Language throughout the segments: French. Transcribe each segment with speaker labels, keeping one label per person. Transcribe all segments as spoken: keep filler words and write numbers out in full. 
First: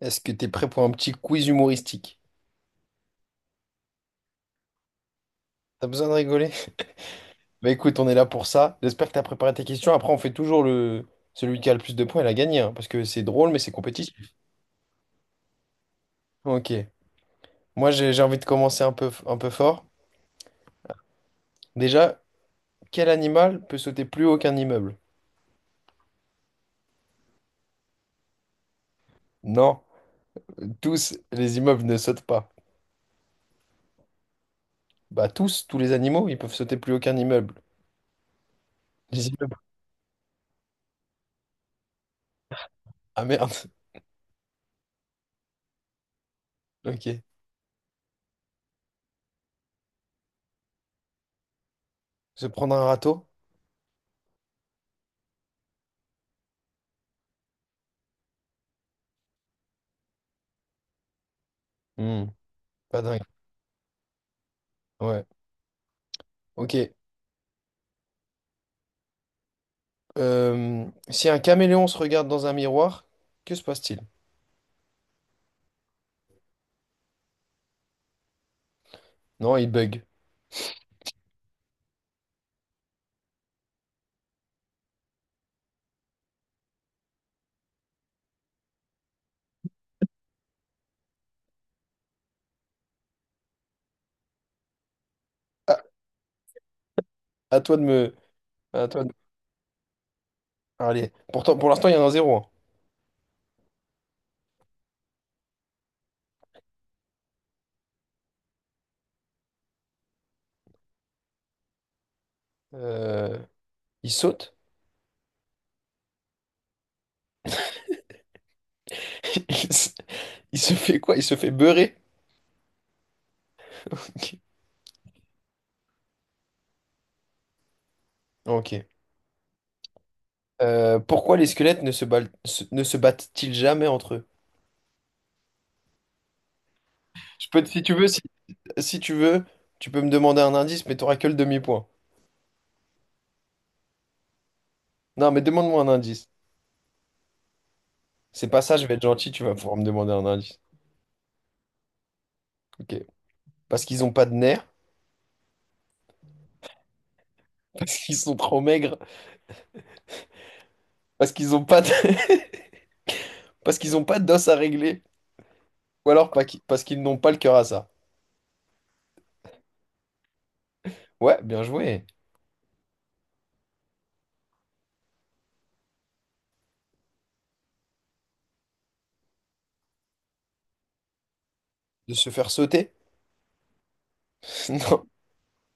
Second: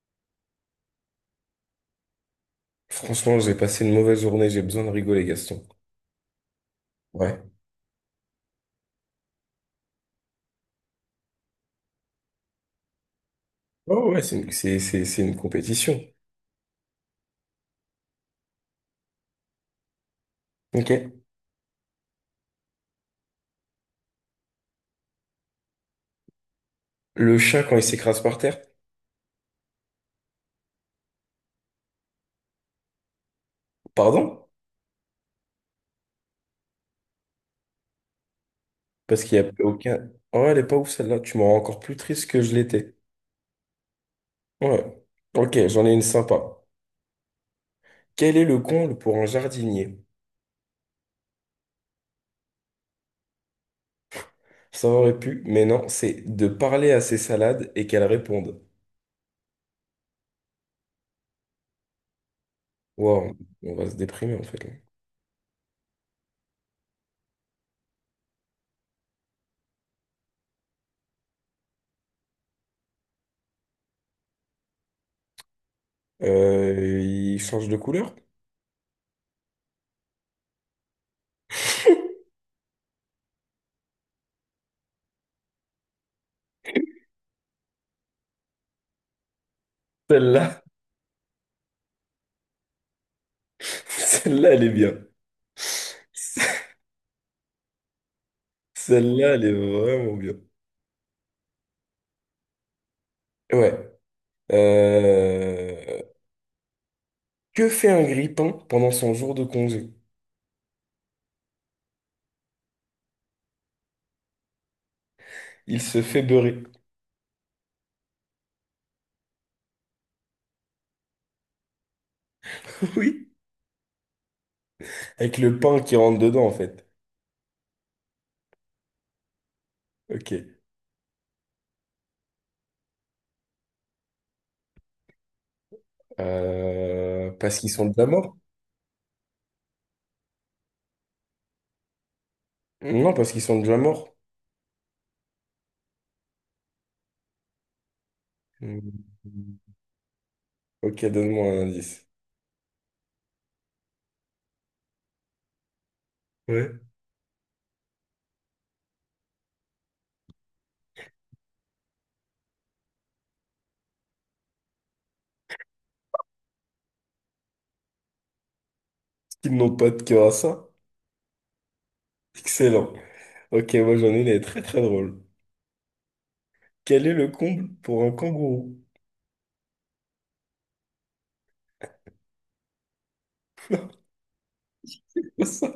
Speaker 1: Est-ce que t'es prêt pour un petit quiz humoristique?
Speaker 2: Franchement, j'ai passé une mauvaise journée, j'ai besoin de rigoler, Gaston.
Speaker 1: T'as besoin de rigoler?
Speaker 2: Ouais.
Speaker 1: Bah écoute, on est là pour ça. J'espère que t'as préparé tes questions. Après, on fait toujours le celui qui a le plus de points, il a gagné, hein, parce que c'est drôle, mais c'est
Speaker 2: Oh
Speaker 1: compétitif.
Speaker 2: ouais, c'est une, c'est, c'est, c'est une compétition.
Speaker 1: Ok. Moi, j'ai j'ai envie de commencer un peu, un peu fort.
Speaker 2: Ok.
Speaker 1: Déjà, quel animal peut sauter plus haut qu'un immeuble?
Speaker 2: Le chat, quand il s'écrase par terre,
Speaker 1: Non, tous les immeubles ne sautent pas.
Speaker 2: pardon?
Speaker 1: Bah tous, tous les animaux, ils peuvent sauter plus haut qu'un immeuble.
Speaker 2: Parce
Speaker 1: Les
Speaker 2: qu'il n'y a
Speaker 1: immeubles.
Speaker 2: aucun... Oh, elle est pas ouf celle-là, tu m'en rends encore plus triste que je l'étais.
Speaker 1: Ah merde.
Speaker 2: Ouais. Ok, j'en ai une sympa.
Speaker 1: Ok.
Speaker 2: Quel est le comble pour un jardinier?
Speaker 1: Se prendre un râteau?
Speaker 2: Ça aurait pu, mais non, c'est de parler à ses salades et qu'elles répondent.
Speaker 1: Hmm, pas dingue.
Speaker 2: Wow, on va se déprimer en fait. Là.
Speaker 1: Ouais. Ok. Euh, si un caméléon se regarde dans un miroir, que se passe-t-il?
Speaker 2: Euh, il change de couleur?
Speaker 1: Non, il bug.
Speaker 2: Celle-là, celle-là, elle est bien.
Speaker 1: Ah, à toi de me. À toi de-
Speaker 2: Celle-là, elle est vraiment bien.
Speaker 1: Allez, pourtant, pour l'instant, il y en a un zéro, hein.
Speaker 2: Ouais. Euh, Que fait un grille-pain pendant son jour de congé?
Speaker 1: Euh, il saute?
Speaker 2: Il se fait beurrer.
Speaker 1: Il se il se fait quoi? Il se fait beurrer?
Speaker 2: Oui. Avec le pain qui rentre dedans, en fait.
Speaker 1: Ok.
Speaker 2: Ok.
Speaker 1: Euh, pourquoi les squelettes ne se, bal- se- ne se battent-ils jamais entre eux?
Speaker 2: Euh,
Speaker 1: Je
Speaker 2: Parce
Speaker 1: peux, te-
Speaker 2: qu'ils
Speaker 1: si
Speaker 2: sont
Speaker 1: tu
Speaker 2: déjà
Speaker 1: veux, si,
Speaker 2: morts?
Speaker 1: si tu veux, tu peux me demander un indice, mais t'auras que le demi-point.
Speaker 2: Non, parce qu'ils sont déjà morts.
Speaker 1: Non, mais demande-moi un indice. C'est pas ça, je vais être
Speaker 2: Hmm.
Speaker 1: gentil, tu vas pouvoir me demander un indice.
Speaker 2: Ok, donne-moi un indice.
Speaker 1: Ok. Parce qu'ils ont pas de nerfs,
Speaker 2: Ouais.
Speaker 1: parce qu'ils sont trop maigres. Parce qu'ils ont pas de... parce qu'ils ont pas d'os à régler. Ou alors pas qui- parce qu'ils n'ont pas le cœur à ça.
Speaker 2: Qu'ils n'ont pas de cœur à ça?
Speaker 1: Ouais, bien joué.
Speaker 2: Excellent. Ok, moi j'en ai une, elle est très très drôle. Quel est le comble pour un kangourou?
Speaker 1: De se faire sauter?
Speaker 2: Ça,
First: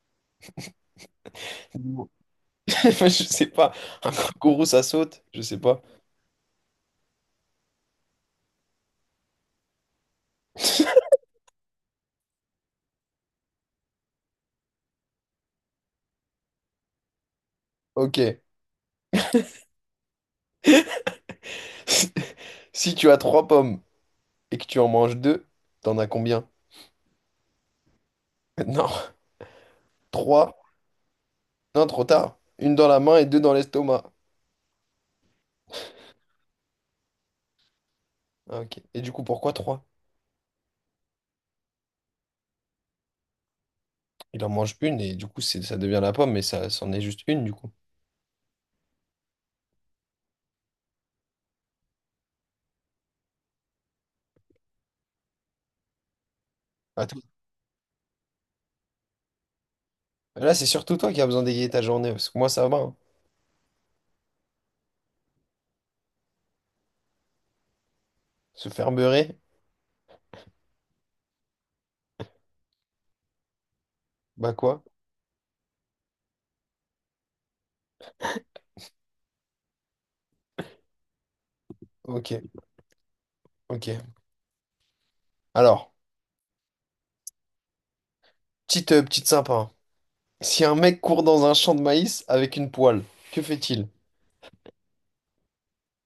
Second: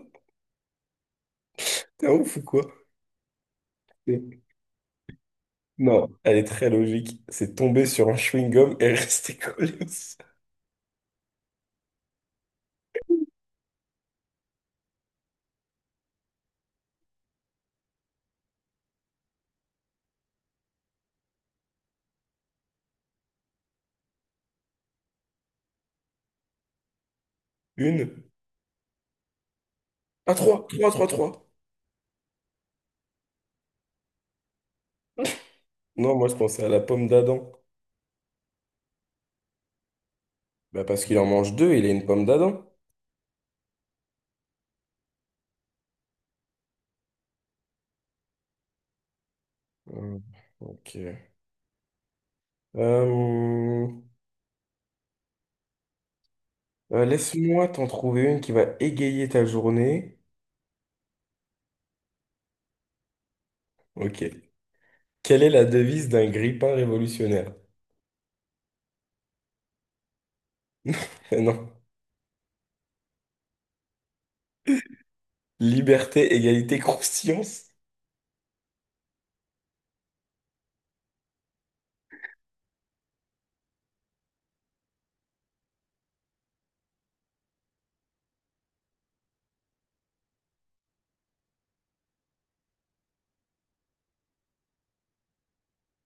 Speaker 2: t'es
Speaker 1: Non.
Speaker 2: un ouf ou quoi?
Speaker 1: Je sais pas. Un kangourou, ça saute? Je sais pas.
Speaker 2: Non, elle est très logique. C'est tomber sur un chewing-gum et rester collé au sol.
Speaker 1: Ok. Si tu as trois pommes et que tu en manges deux, t'en as combien?
Speaker 2: Une.
Speaker 1: Non.
Speaker 2: Ah,
Speaker 1: Trois.
Speaker 2: trois, trois, trois, trois.
Speaker 1: Non, trop tard. Une dans la main et deux dans l'estomac.
Speaker 2: Non, moi je pensais à la pomme d'Adam.
Speaker 1: Ah, ok. Et du coup, pourquoi trois?
Speaker 2: Bah parce qu'il en mange deux, il a une pomme d'Adam.
Speaker 1: Il en mange une et du coup, c'est- ça devient la pomme, mais ça, c'en est juste une du coup.
Speaker 2: Hum, ok. Euh, euh,
Speaker 1: Attends.
Speaker 2: laisse-moi t'en trouver une qui va égayer ta journée.
Speaker 1: Là, c'est surtout toi qui as besoin d'égayer ta journée, parce que moi, ça va, hein.
Speaker 2: Ok. Quelle est la devise d'un grippin révolutionnaire?
Speaker 1: Se faire beurrer?
Speaker 2: Non.
Speaker 1: Bah quoi?
Speaker 2: Liberté, égalité, croustillance.
Speaker 1: Ok, ok. Alors, petite, euh, petite sympa, hein. Si un mec court dans un champ de maïs avec une poêle, que fait-il?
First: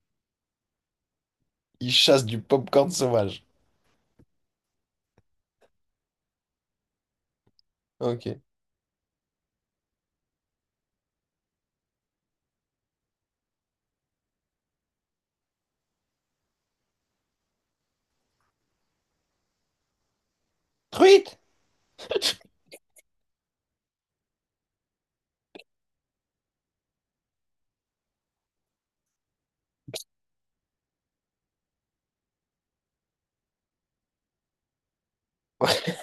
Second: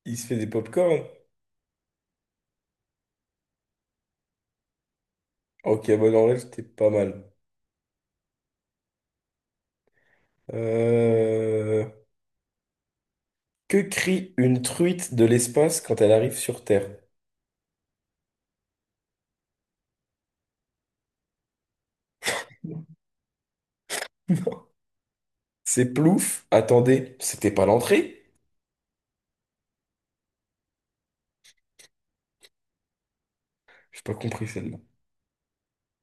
Speaker 2: Il se fait des pop-corn.
Speaker 1: Il chasse du popcorn sauvage.
Speaker 2: Ok, bon, en vrai, c'était pas mal.
Speaker 1: Ok.
Speaker 2: Euh, Que crie une truite de l'espace quand elle arrive sur Terre?
Speaker 1: Truite!
Speaker 2: Non. C'est plouf. Attendez, c'était pas l'entrée? J'ai pas compris celle-là.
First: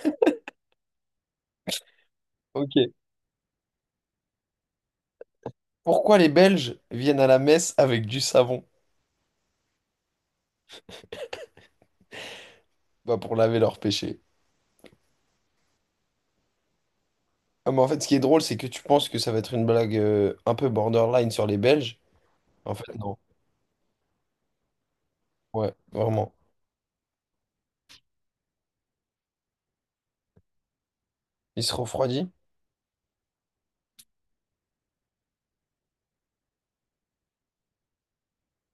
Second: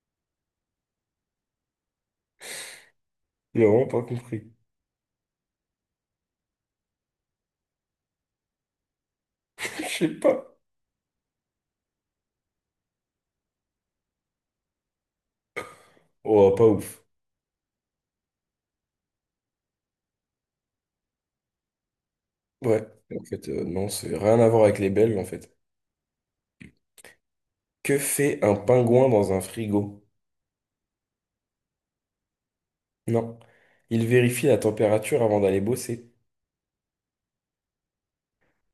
Speaker 1: Ok.
Speaker 2: J'ai vraiment pas compris.
Speaker 1: Pourquoi les Belges viennent à la messe avec du savon?
Speaker 2: Je sais pas.
Speaker 1: Bah pour laver leurs péchés.
Speaker 2: Oh, pas ouf.
Speaker 1: Ah, mais en fait, ce qui est drôle, c'est que tu penses que ça va être une blague euh, un peu borderline sur les Belges. En
Speaker 2: Ouais.
Speaker 1: fait, non.
Speaker 2: En fait, euh, non, c'est rien à voir avec les Belges, en fait.
Speaker 1: Ouais, vraiment.
Speaker 2: Que fait un pingouin dans un frigo?
Speaker 1: Il se refroidit?
Speaker 2: Non. Il vérifie la température avant d'aller bosser.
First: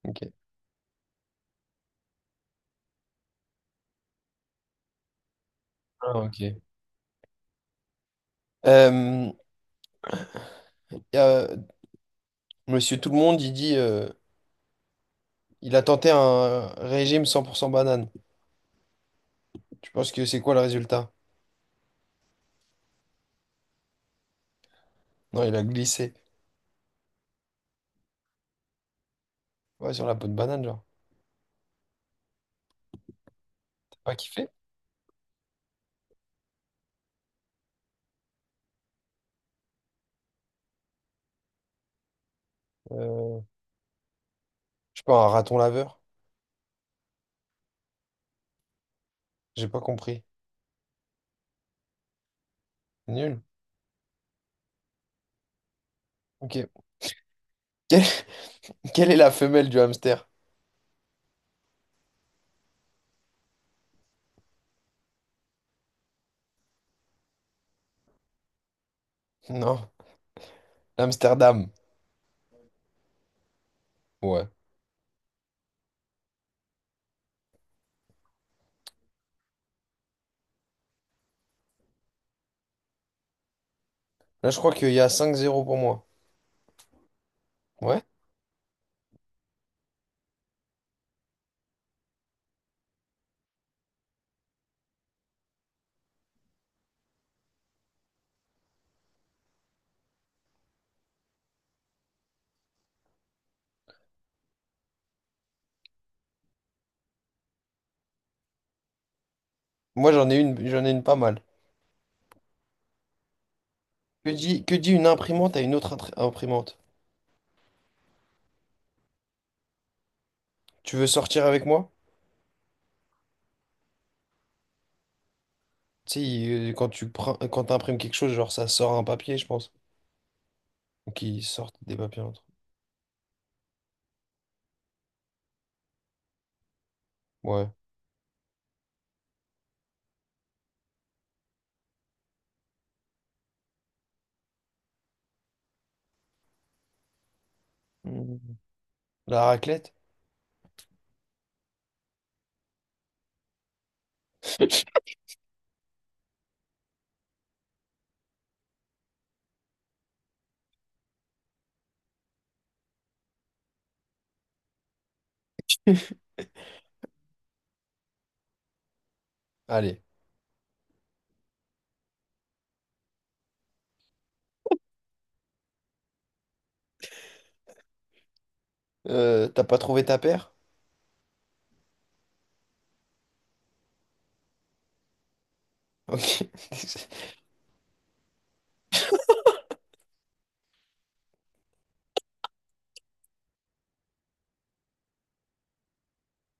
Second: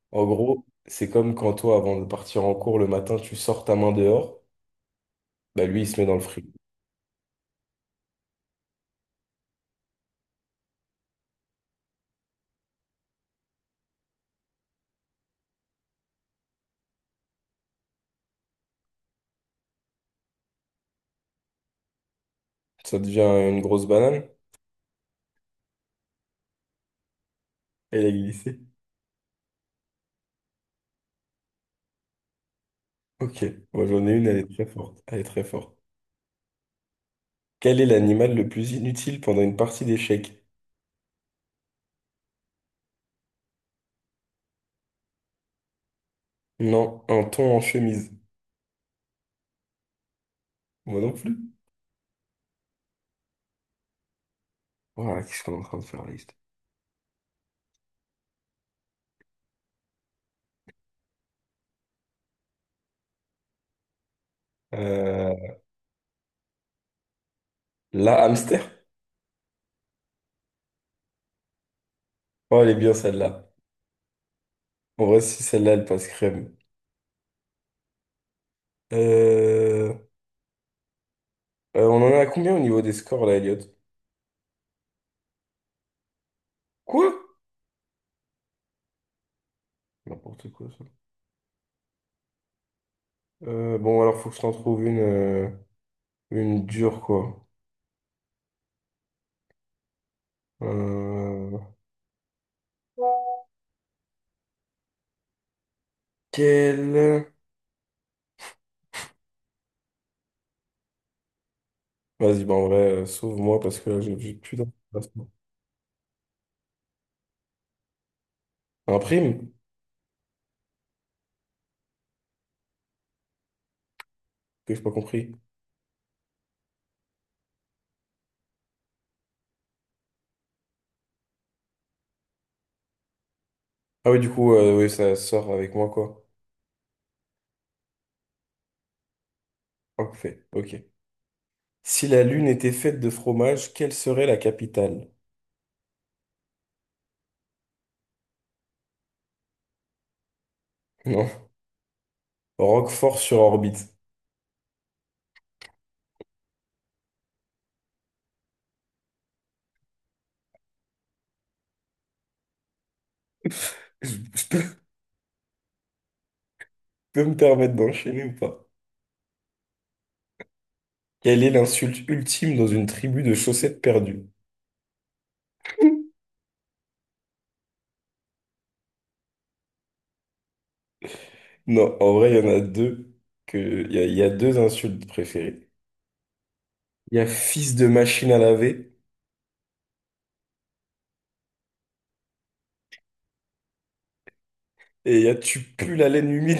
Speaker 1: Ok.
Speaker 2: En gros, c'est comme quand toi, avant de partir en cours le matin, tu sors ta main dehors. Bah lui, il se met dans
Speaker 1: Ah,
Speaker 2: le frigo.
Speaker 1: ok. Euh, y a- euh, Monsieur Tout-le-Monde, il dit... euh, Il a tenté un régime cent pour cent banane. Tu penses que c'est quoi le résultat?
Speaker 2: Ça devient une grosse banane.
Speaker 1: Non, il a glissé.
Speaker 2: Elle a glissé.
Speaker 1: Ouais, sur la peau de banane, genre.
Speaker 2: Ok, moi
Speaker 1: T'as
Speaker 2: j'en ai
Speaker 1: pas
Speaker 2: une, elle
Speaker 1: kiffé?
Speaker 2: est très forte. Elle est très forte. Quel est l'animal le plus inutile pendant une partie d'échecs?
Speaker 1: Euh, je sais pas, un raton laveur?
Speaker 2: Non, un thon en chemise.
Speaker 1: J'ai pas compris.
Speaker 2: Moi non plus.
Speaker 1: Nul.
Speaker 2: Voilà, qu'est-ce qu'on est en train de faire la liste?
Speaker 1: Ok. Quelle, quelle est la femelle du hamster?
Speaker 2: Euh, la hamster?
Speaker 1: Non. L'Amsterdam.
Speaker 2: Oh, elle est bien celle-là.
Speaker 1: Ouais.
Speaker 2: En vrai, si celle-là, elle passe crème. Euh, euh, on en est à combien au niveau des scores là, Elliot?
Speaker 1: Là, je crois qu'il y a cinq zéro pour moi.
Speaker 2: Quoi?
Speaker 1: Ouais?
Speaker 2: N'importe quoi ça. Euh, bon, alors faut que je t'en trouve une, euh, une dure quoi. Euh, quelle?
Speaker 1: Moi, j'en ai une, j'en ai une pas mal.
Speaker 2: Vas-y, bah en vrai, euh, sauve-moi parce que là, j'ai
Speaker 1: Que
Speaker 2: j'ai plus
Speaker 1: dit, que dit une
Speaker 2: d'informations.
Speaker 1: imprimante à une autre intr- imprimante?
Speaker 2: Un prime?
Speaker 1: Tu veux sortir avec moi?
Speaker 2: Que j'ai pas compris.
Speaker 1: Tu sais, il- quand tu prends, quand t'imprimes quelque chose, genre, ça sort un papier, je pense. Ou qu'ils sortent des papiers entre
Speaker 2: Ah oui, du coup, euh, oui, ça sort avec moi, quoi.
Speaker 1: eux. Ouais.
Speaker 2: Parfait, ok. Si la Lune était faite de fromage, quelle serait la capitale?
Speaker 1: La raclette?
Speaker 2: Non. Roquefort-sur-Orbite. Je je peux, je peux me permettre d'enchaîner ou pas?
Speaker 1: Allez.
Speaker 2: Quelle est l'insulte ultime dans une tribu de chaussettes perdues?
Speaker 1: Euh, t'as pas trouvé ta paire?
Speaker 2: Non, en vrai, il y en a deux que il y a, il y a deux insultes préférées.
Speaker 1: Ok.
Speaker 2: Il y a fils de machine à laver et il y a tu pues la laine humide.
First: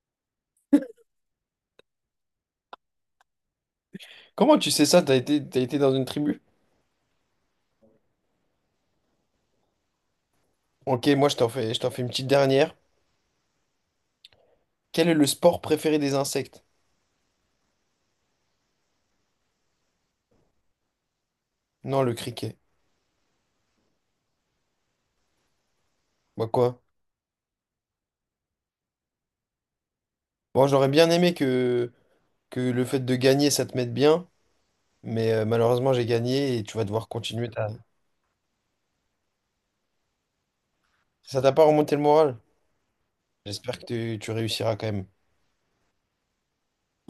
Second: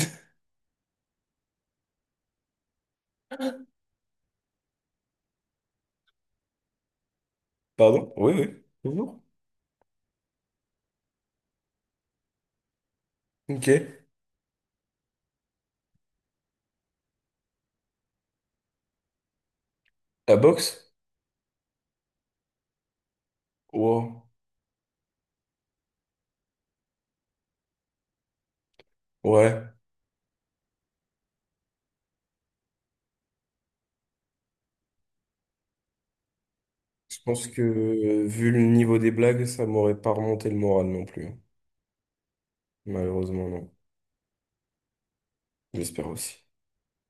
Speaker 1: Comment tu sais ça? T'as été, t'as été dans une tribu?
Speaker 2: Pardon? Oui, oui. Toujours.
Speaker 1: Ok, moi je t'en fais, je t'en fais une petite dernière.
Speaker 2: Ok.
Speaker 1: Quel est le sport préféré des insectes?
Speaker 2: La boxe?
Speaker 1: Non, le criquet.
Speaker 2: Wow.
Speaker 1: Bah quoi?
Speaker 2: Ouais,
Speaker 1: Bon, j'aurais bien aimé que, que le fait de gagner, ça te mette bien, mais euh, malheureusement j'ai gagné et tu vas devoir
Speaker 2: je pense
Speaker 1: continuer
Speaker 2: que
Speaker 1: ta...
Speaker 2: euh, vu le niveau des blagues, ça m'aurait pas remonté le moral non plus, hein.
Speaker 1: Ça t'a pas remonté le moral?
Speaker 2: Malheureusement, non.
Speaker 1: J'espère que tu tu réussiras quand même.
Speaker 2: J'espère aussi.